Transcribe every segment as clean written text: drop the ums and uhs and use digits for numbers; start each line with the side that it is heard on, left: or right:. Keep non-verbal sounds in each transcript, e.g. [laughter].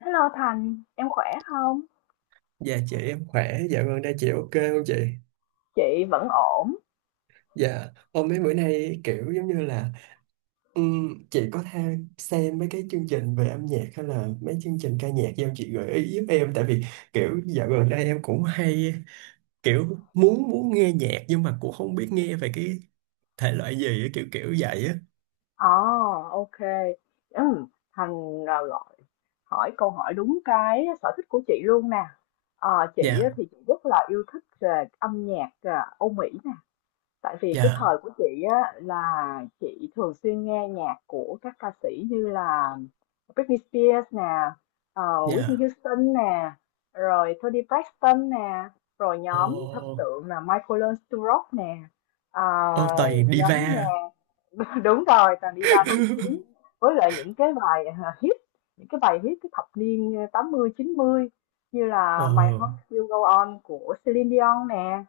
left: Hello Thành, em khỏe không?
right: Dạ chị em khỏe, dạ vâng đây chị ok không chị?
left: Chị vẫn ổn.
right: Dạ, hôm mấy bữa nay kiểu giống như là chị có theo xem mấy cái chương trình về âm nhạc hay là mấy chương trình ca nhạc do chị gợi ý giúp em, tại vì kiểu dạo gần đây em cũng hay kiểu muốn muốn nghe nhạc nhưng mà cũng không biết nghe về cái thể loại gì á, kiểu kiểu vậy á.
left: Ồ, ok. Ừm, Thành à, gọi hỏi câu hỏi đúng cái sở thích của chị luôn nè. Ờ, chị á
right: Dạ,
left: thì chị rất là yêu thích về âm nhạc à, Âu Mỹ nè. Tại vì cái
right: dạ,
left: thời của chị á là chị thường xuyên nghe nhạc của các ca sĩ như là Britney Spears nè, ờ, Whitney
right: dạ.
left: Houston nè, rồi Toni Braxton nè, rồi nhóm thần
right: Ồ,
left: tượng là Michael Learns to Rock nè, ờ,
right: ô toàn diva.
left: nhóm nhạc [laughs] đúng rồi, toàn diva nổi
right: [laughs]
left: tiếng, với lại những cái bài hit cái thập niên 80 90 như
right: Ồ,
left: là My Heart Will Go On của Celine Dion nè,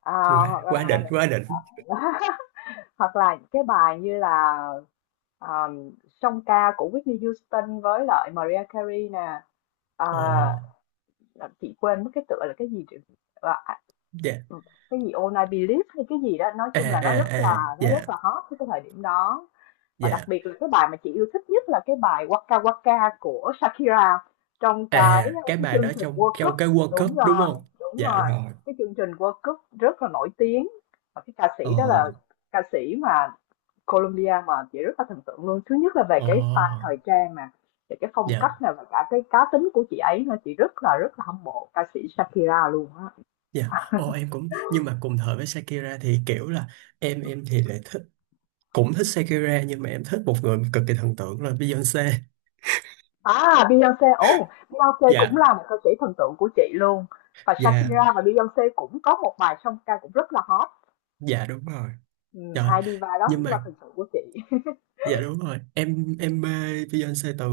left: ờ,
right: quá
left: hoặc
right: quá
left: là
right: đỉnh, quá đỉnh.
left: [laughs] hoặc là những cái bài như là um, song ca của Whitney Houston với lại Mariah Carey nè,
right: Ồ,
left: à, chị quên mất cái tựa là cái gì là,
right: dạ.
left: cái gì All I Believe hay cái gì đó, nói
right: À
left: chung là
right: à à,
left: nó rất là
right: dạ.
left: hot cái thời điểm đó. Và đặc
right: Dạ.
left: biệt là cái bài mà chị yêu thích nhất là cái bài Waka Waka của Shakira trong cái
right: À, cái
left: cái
right: bài
left: chương
right: đó
left: trình
right: trong
left: World Cup.
right: trong cái World Cup
left: Đúng
right: đúng
left: rồi,
right: không?
left: đúng
right: Dạ
left: rồi,
right: rồi.
left: cái chương trình World Cup rất là nổi tiếng, và cái ca sĩ đó
right: Ờ.
left: là ca sĩ mà Colombia mà chị rất là thần tượng luôn. Thứ nhất là về
right: Ờ.
left: cái style thời trang nè, về cái phong
right: Dạ.
left: cách nè và cả cái cá tính của chị ấy nữa, chị rất là hâm mộ ca sĩ Shakira luôn á.
right: Dạ. Ồ em cũng nhưng mà cùng thời với Shakira thì kiểu là em thì lại thích, cũng thích Shakira nhưng mà em thích một người cực kỳ thần tượng là Beyoncé.
left: À, Beyoncé, ồ, Beyoncé cũng
right: Dạ.
left: là một ca sĩ thần tượng của chị luôn. Và
right: Dạ.
left: Shakira và Beyoncé cũng có một bài song ca cũng rất là hot.
right: Dạ đúng rồi.
left: Ừ,
right: Trời.
left: hai diva đó
right: Nhưng
left: cũng là
right: mà
left: thần tượng của chị. [laughs]
right: dạ đúng rồi. Em mê Beyoncé từ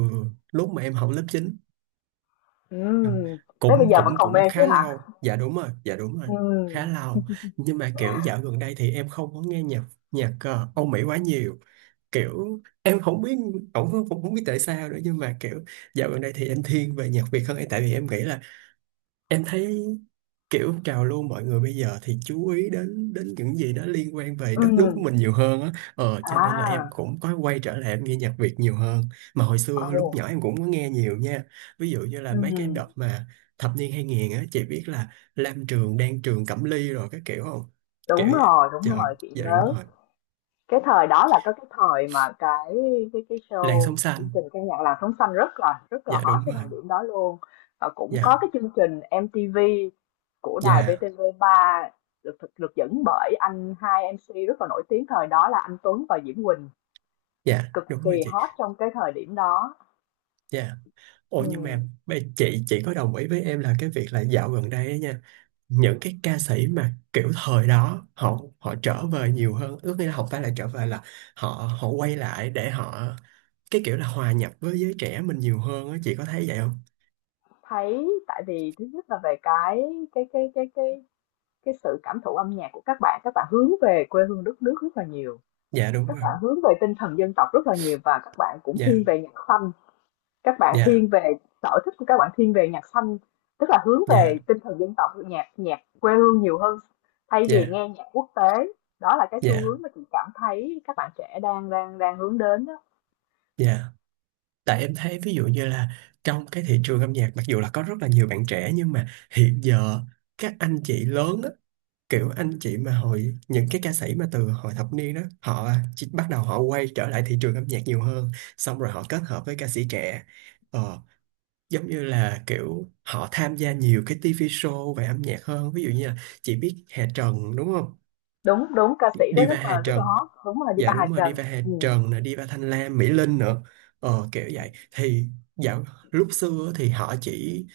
right: lúc mà em học lớp chín.
left: Ừ,
right: Ờ,
left: tới bây
right: cũng
left: giờ vẫn
right: cũng
left: còn
right: cũng
left: mê chứ
right: khá
left: hả?
right: lâu, dạ đúng rồi, dạ đúng rồi, khá
left: Ừ,
right: lâu, nhưng mà kiểu dạo gần đây thì em không có nghe nhạc nhạc Âu Mỹ quá nhiều, kiểu em không biết, cũng không, không biết tại sao nữa nhưng mà kiểu dạo gần đây thì em thiên về nhạc Việt hơn, tại vì em nghĩ là em thấy kiểu trào lưu mọi người bây giờ thì chú ý đến đến những gì đó liên quan về đất nước của
left: ừ,
right: mình nhiều hơn á, ờ cho nên là em
left: à,
right: cũng có quay trở lại em nghe nhạc Việt nhiều hơn, mà hồi xưa
left: ồ,
right: lúc nhỏ em cũng có nghe nhiều nha, ví dụ như là mấy cái
left: ừ,
right: đợt mà thập niên 2000 á, chị biết là Lam Trường, Đan Trường, Cẩm Ly rồi các kiểu không, kiểu vậy,
left: đúng
right: dạ,
left: rồi, chị
right: dạ đúng
left: nhớ.
right: rồi,
left: Cái thời đó là có cái thời mà cái
right: làn
left: show
right: sóng
left: chương
right: xanh,
left: trình ca nhạc làng sống xanh rất là
right: dạ
left: hot
right: đúng
left: cái
right: rồi,
left: thời điểm đó luôn. Và cũng có
right: dạ,
left: cái chương trình MTV của đài
right: dạ,
left: VTV3 được dẫn bởi anh hai MC rất là nổi tiếng thời đó là anh Tuấn và Diễm Quỳnh,
right: dạ
left: cực
right: đúng rồi
left: kỳ
right: chị,
left: hot trong cái thời điểm đó.
right: dạ. Ồ nhưng
left: Ừm,
right: mà chị có đồng ý với em là cái việc là dạo gần đây á nha, những cái ca sĩ mà kiểu thời đó họ họ trở về nhiều hơn, ước nghĩa là không phải là trở về là họ họ quay lại để họ, cái kiểu là hòa nhập với giới trẻ mình nhiều hơn á, chị có thấy vậy không?
left: thấy, tại vì thứ nhất là về cái cái cái cái cái sự cảm thụ âm nhạc của các bạn hướng về quê hương đất nước rất là nhiều,
right: Dạ đúng
left: các
right: rồi,
left: bạn hướng về tinh thần dân tộc rất là nhiều và các bạn cũng
right: dạ,
left: thiên về nhạc xanh, các bạn
right: dạ,
left: thiên về sở thích của các bạn thiên về nhạc xanh, tức là hướng
right: dạ,
left: về tinh thần dân tộc, nhạc nhạc quê hương nhiều hơn thay vì
right: dạ,
left: nghe nhạc quốc tế. Đó là cái xu
right: dạ,
left: hướng mà chị cảm thấy các bạn trẻ đang đang đang hướng đến đó.
right: dạ, tại em thấy ví dụ như là trong cái thị trường âm nhạc, mặc dù là có rất là nhiều bạn trẻ nhưng mà hiện giờ các anh chị lớn á, kiểu anh chị mà hồi những cái ca sĩ mà từ hồi thập niên đó, họ chỉ bắt đầu họ quay trở lại thị trường âm nhạc nhiều hơn, xong rồi họ kết hợp với ca sĩ trẻ. Ờ, giống như là kiểu họ tham gia nhiều cái TV show về âm nhạc hơn, ví dụ như là chị biết Hà Trần đúng không,
left: Đúng, đúng, ca sĩ đó
right: Diva Hà
left: rất là
right: Trần,
left: hot, đúng là Diva
right: dạ
left: Hà
right: đúng rồi,
left: Trần,
right: Diva Hà
left: ừ.
right: Trần nè, Diva Thanh Lam, Mỹ Linh nữa, ờ, kiểu vậy thì dạo lúc xưa thì họ chỉ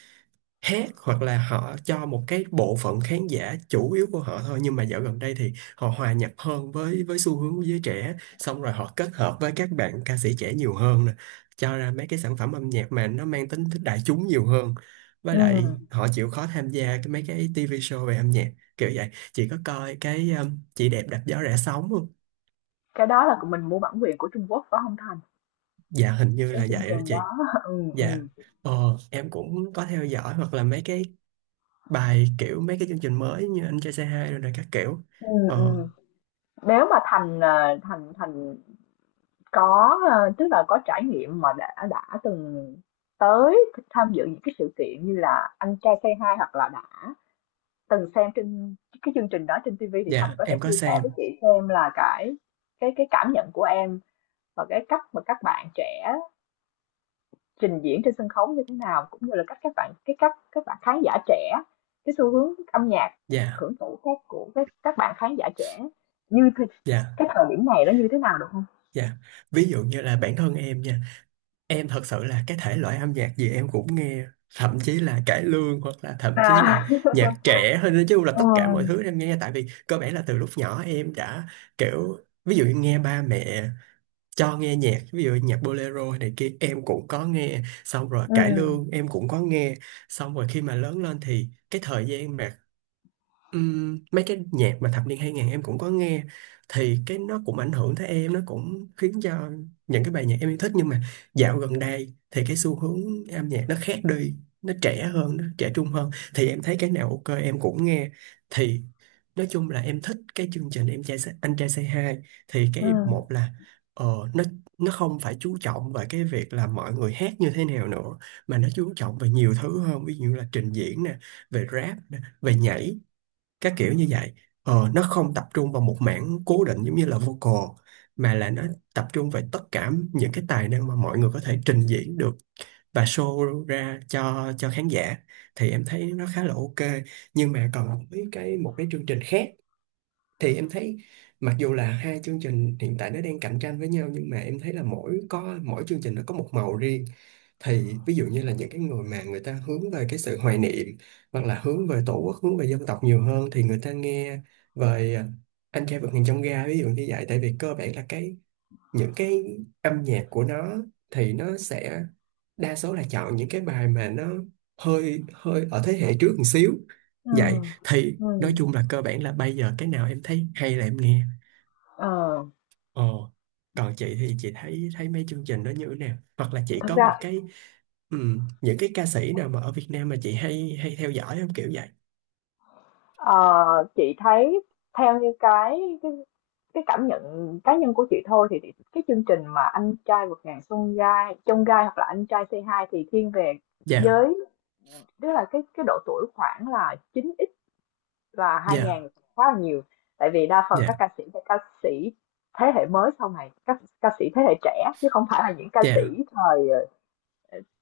right: hát hoặc là họ cho một cái bộ phận khán giả chủ yếu của họ thôi, nhưng mà dạo gần đây thì họ hòa nhập hơn với xu hướng của giới trẻ, xong rồi họ kết hợp với các bạn ca sĩ trẻ nhiều hơn nè, cho ra mấy cái sản phẩm âm nhạc mà nó mang tính thích đại chúng nhiều hơn, với
left: Ừ.
right: lại họ chịu khó tham gia cái mấy cái TV show về âm nhạc, kiểu vậy. Chị có coi cái chị đẹp đạp gió rẽ sóng không?
left: Cái đó là mình mua bản quyền của Trung Quốc phải không Thành?
right: Dạ hình như
left: Cái
right: là
left: chương
right: vậy đó
left: trình
right: chị.
left: đó [laughs] ừ,
right: Dạ,
left: ừ.
right: ờ em cũng có theo dõi hoặc là mấy cái bài kiểu mấy cái chương trình mới như anh trai say hi rồi, rồi các kiểu,
left: Ừ,
right: ờ
left: ừ. Nếu mà Thành, ờ, Thành Thành có, ờ, tức là có trải nghiệm mà đã từng tới tham dự những cái sự kiện như là Anh Trai Say Hi hoặc là đã từng xem trên cái chương trình đó trên TV thì Thành
right: dạ
left: có thể
right: em
left: chia
right: có
left: sẻ với
right: xem.
left: chị xem là cái cảm nhận của em và cái cách mà các bạn trẻ trình diễn trên sân khấu như thế nào, cũng như là cách các bạn cái cách các bạn khán giả trẻ, cái xu hướng âm nhạc
right: Dạ,
left: hưởng thụ khác của các bạn khán giả trẻ như thế,
right: dạ,
left: cái thời điểm này nó như thế nào được không?
right: dạ, ví dụ như là bản thân em nha, em thật sự là cái thể loại âm nhạc gì em cũng nghe, thậm chí là cải lương hoặc là thậm chí là
left: À.
right: nhạc trẻ hơn, nói chung là
left: [laughs] ừ,
right: tất cả mọi thứ em nghe, tại vì cơ bản là từ lúc nhỏ em đã kiểu ví dụ như nghe ba mẹ cho nghe nhạc, ví dụ nhạc bolero này kia em cũng có nghe, xong rồi
left: ừ,
right: cải lương em cũng có nghe, xong rồi khi mà lớn lên thì cái thời gian mà mấy cái nhạc mà thập niên 2000 em cũng có nghe, thì cái nó cũng ảnh hưởng tới em, nó cũng khiến cho những cái bài nhạc em yêu thích, nhưng mà dạo gần đây thì cái xu hướng âm nhạc nó khác đi, nó trẻ hơn, nó trẻ trung hơn, thì em thấy cái nào ok em cũng nghe, thì nói chung là em thích cái chương trình anh trai Say Hi, thì
left: ừ,
right: cái một là ờ, nó nó không phải chú trọng về cái việc là mọi người hát như thế nào nữa, mà nó chú trọng về nhiều thứ hơn, ví dụ như là trình diễn nè, về rap nè, về nhảy, các kiểu như vậy. Ờ, nó không tập trung vào một mảng cố định giống như là vocal, mà là nó tập trung về tất cả những cái tài năng mà mọi người có thể trình diễn được và show ra cho khán giả, thì em thấy nó khá là ok. Nhưng mà còn với cái một cái chương trình khác thì em thấy mặc dù là hai chương trình hiện tại nó đang cạnh tranh với nhau, nhưng mà em thấy là mỗi có mỗi chương trình nó có một màu riêng, thì ví dụ như là những cái người mà người ta hướng về cái sự hoài niệm hoặc là hướng về tổ quốc, hướng về dân tộc nhiều hơn thì người ta nghe về anh trai vượt ngàn chông gai, ví dụ như vậy, tại vì cơ bản là cái những cái âm nhạc của nó thì nó sẽ đa số là chọn những cái bài mà nó hơi hơi ở thế hệ trước một xíu,
left: ừ,
right: vậy thì
left: ừ.
right: nói chung là cơ bản là bây giờ cái nào em thấy hay là em nghe.
left: Ờ,
right: Ồ, còn chị thì chị thấy thấy mấy chương trình đó như thế nào, hoặc là chị
left: thật
right: có một
left: ra
right: cái những cái ca sĩ nào mà ở Việt Nam mà chị hay hay theo dõi không, kiểu vậy?
left: ờ, chị thấy theo như cái cảm nhận cá nhân của chị thôi thì cái chương trình mà anh trai vượt ngàn chông gai hoặc là anh trai c hai thì thiên về
right: Dạ,
left: giới. Tức là cái độ tuổi khoảng là 9X và 2000
right: dạ,
left: khá là nhiều. Tại vì đa phần các
right: dạ,
left: ca sĩ là ca sĩ thế hệ mới sau này, các ca sĩ thế hệ trẻ chứ không phải là những ca sĩ
right: dạ,
left: thời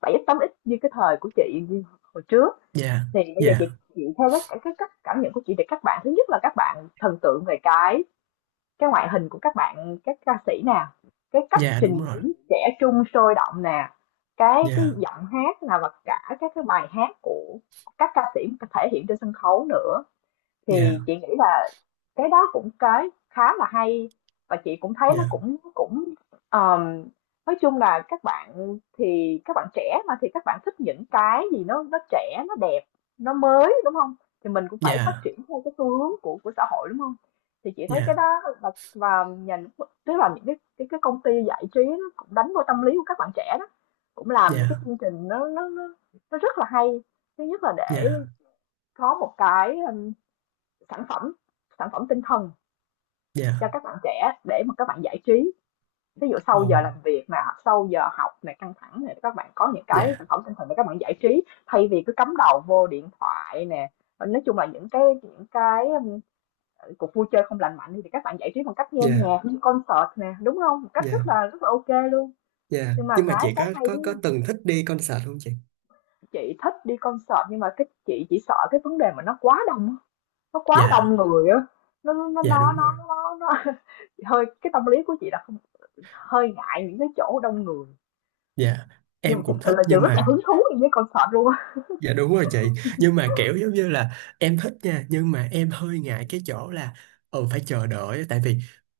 left: 7X 8X như cái thời của chị như hồi trước.
right: dạ,
left: Thì bây giờ
right: dạ,
left: chị theo cái cách cảm nhận của chị thì các bạn thứ nhất là các bạn thần tượng về cái ngoại hình của các bạn các ca sĩ nè, cái cách
right: dạ đúng
left: trình
right: rồi,
left: diễn trẻ trung sôi động nè, cái
right: dạ,
left: giọng hát là và cả các cái bài hát của các ca sĩ thể hiện trên sân khấu nữa. Thì
right: dạ,
left: chị nghĩ là cái đó cũng cái khá là hay, và chị cũng thấy nó
right: dạ,
left: cũng cũng ờm, nói chung là các bạn thì các bạn trẻ mà thì các bạn thích những cái gì nó trẻ nó đẹp nó mới đúng không? Thì mình cũng phải phát
right: dạ,
left: triển theo cái xu hướng của xã hội đúng không? Thì chị thấy cái
right: dạ,
left: đó là, và nhà nước- tức là những cái công ty giải trí nó cũng đánh vô tâm lý của các bạn trẻ đó, cũng làm những cái
right: dạ.
left: chương trình nó rất là hay. Thứ nhất là để
right: Dạ,
left: có một cái Sản phẩm, sản phẩm tinh thần cho
right: dạ,
left: các bạn trẻ để mà các bạn giải trí. Ví dụ sau
right: ồ,
left: giờ làm việc nè, sau giờ học này căng thẳng này các bạn có những cái sản
right: dạ,
left: phẩm tinh thần để các bạn giải trí thay vì cứ cắm đầu vô điện thoại nè. Ờ, nói chung là những cái cuộc vui chơi không lành mạnh thì các bạn giải trí bằng cách nghe
right: dạ,
left: nhạc, đi concert nè, đúng không? Một cách
right: dạ,
left: rất là ok luôn.
right: dạ,
left: Nhưng mà
right: nhưng mà chị
left: cái
right: có
left: hay
right: có
left: đấy,
right: có từng thích đi concert không chị?
left: chị thích đi concert nhưng mà cái chị chỉ sợ cái vấn đề mà nó quá đông
right: Dạ,
left: người á. Nó nó nó
right: dạ
left: nó
right: đúng rồi,
left: nó Hơi, cái tâm lý của chị là không, hơi ngại những cái chỗ đông người,
right: dạ,
left: nhưng mà
right: em
left: thực
right: cũng
left: sự
right: thích
left: là chị
right: nhưng
left: rất là
right: mà
left: hứng thú đi với concert luôn á.
right: dạ đúng rồi chị. Nhưng mà kiểu giống như là em thích nha, nhưng mà em hơi ngại cái chỗ là ừ phải chờ đợi, tại vì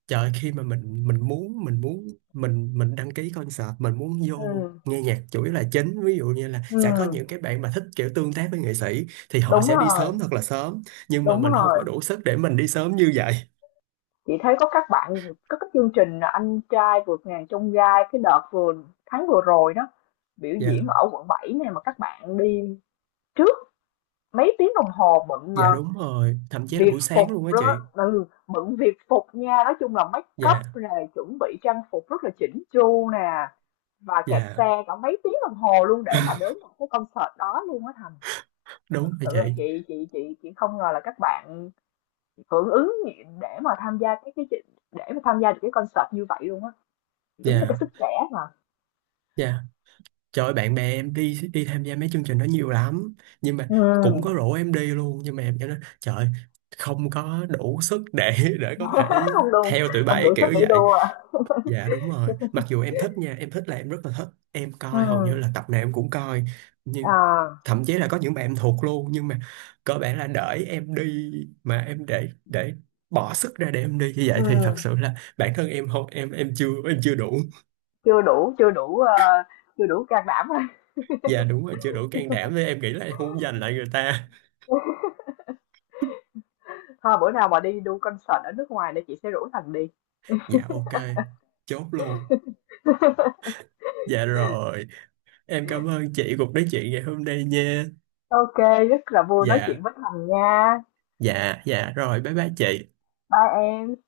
right: trời ơi, khi mà mình muốn, mình muốn mình đăng ký concert, mình muốn vô
left: Ừm,
right: nghe nhạc chủ yếu là chính, ví dụ như là sẽ có những cái bạn mà thích kiểu tương tác với nghệ sĩ thì họ
left: đúng
right: sẽ đi
left: rồi,
right: sớm thật là sớm, nhưng mà
left: đúng
right: mình không
left: rồi.
right: có đủ sức để mình đi sớm như vậy.
left: Chị thấy có các chương trình là Anh trai vượt ngàn chông gai cái đợt vừa tháng vừa rồi đó, biểu
right: Dạ,
left: diễn ở quận 7 này mà các bạn đi trước mấy tiếng đồng hồ, bận
right: dạ
left: ờ,
right: đúng rồi, thậm chí là
left: việt
right: buổi
left: phục
right: sáng luôn á
left: đó,
right: chị.
left: ừ, bận việt phục nha, nói chung là make
right: Dạ,
left: up này chuẩn bị trang phục rất là chỉnh chu nè, và kẹt
right: dạ.
left: xe cả mấy tiếng đồng hồ luôn để mà
right: [laughs]
left: đến một cái concert đó luôn á Thành. Thực
right: Đúng rồi
left: sự là
right: chị.
left: chị không ngờ là các bạn hưởng ứng để mà tham gia để mà tham gia được cái concert như vậy luôn á, đúng là cái
right: Dạ,
left: sức trẻ mà.
right: dạ. Trời ơi, bạn bè em đi đi tham gia mấy chương trình đó nhiều lắm, nhưng mà cũng có
left: Ừ,
right: rủ em đi luôn nhưng mà em cho nó trời ơi, không có đủ sức để có thể
left: không đủ
right: theo tụi
left: không đủ
right: bay
left: sức
right: kiểu
left: để
right: vậy.
left: đua à.
right: Dạ đúng rồi, mặc dù em thích nha, em thích là em rất là thích, em
left: Ừ
right: coi hầu như là tập nào em cũng coi
left: [laughs]
right: nhưng
left: à
right: thậm chí là có những bạn em thuộc luôn, nhưng mà cơ bản là đợi em đi mà em để bỏ sức ra để em đi như
left: ừ,
right: vậy thì thật sự là bản thân em không, em chưa, em chưa đủ.
left: chưa đủ chưa đủ ờ, chưa đủ can đảm thôi.
right: Dạ đúng rồi chưa đủ can đảm, với em nghĩ là em không giành lại người ta.
left: Thôi bữa nào mà đi đu concert ở nước ngoài thì chị sẽ rủ Thành đi.
right: Dạ ok, chốt luôn. Dạ rồi, em cảm ơn chị cuộc nói chuyện ngày hôm nay nha.
left: Ok, rất là vui nói
right: Dạ,
left: chuyện với Thành nha.
right: dạ, dạ rồi, bye bye chị.
left: Bye em.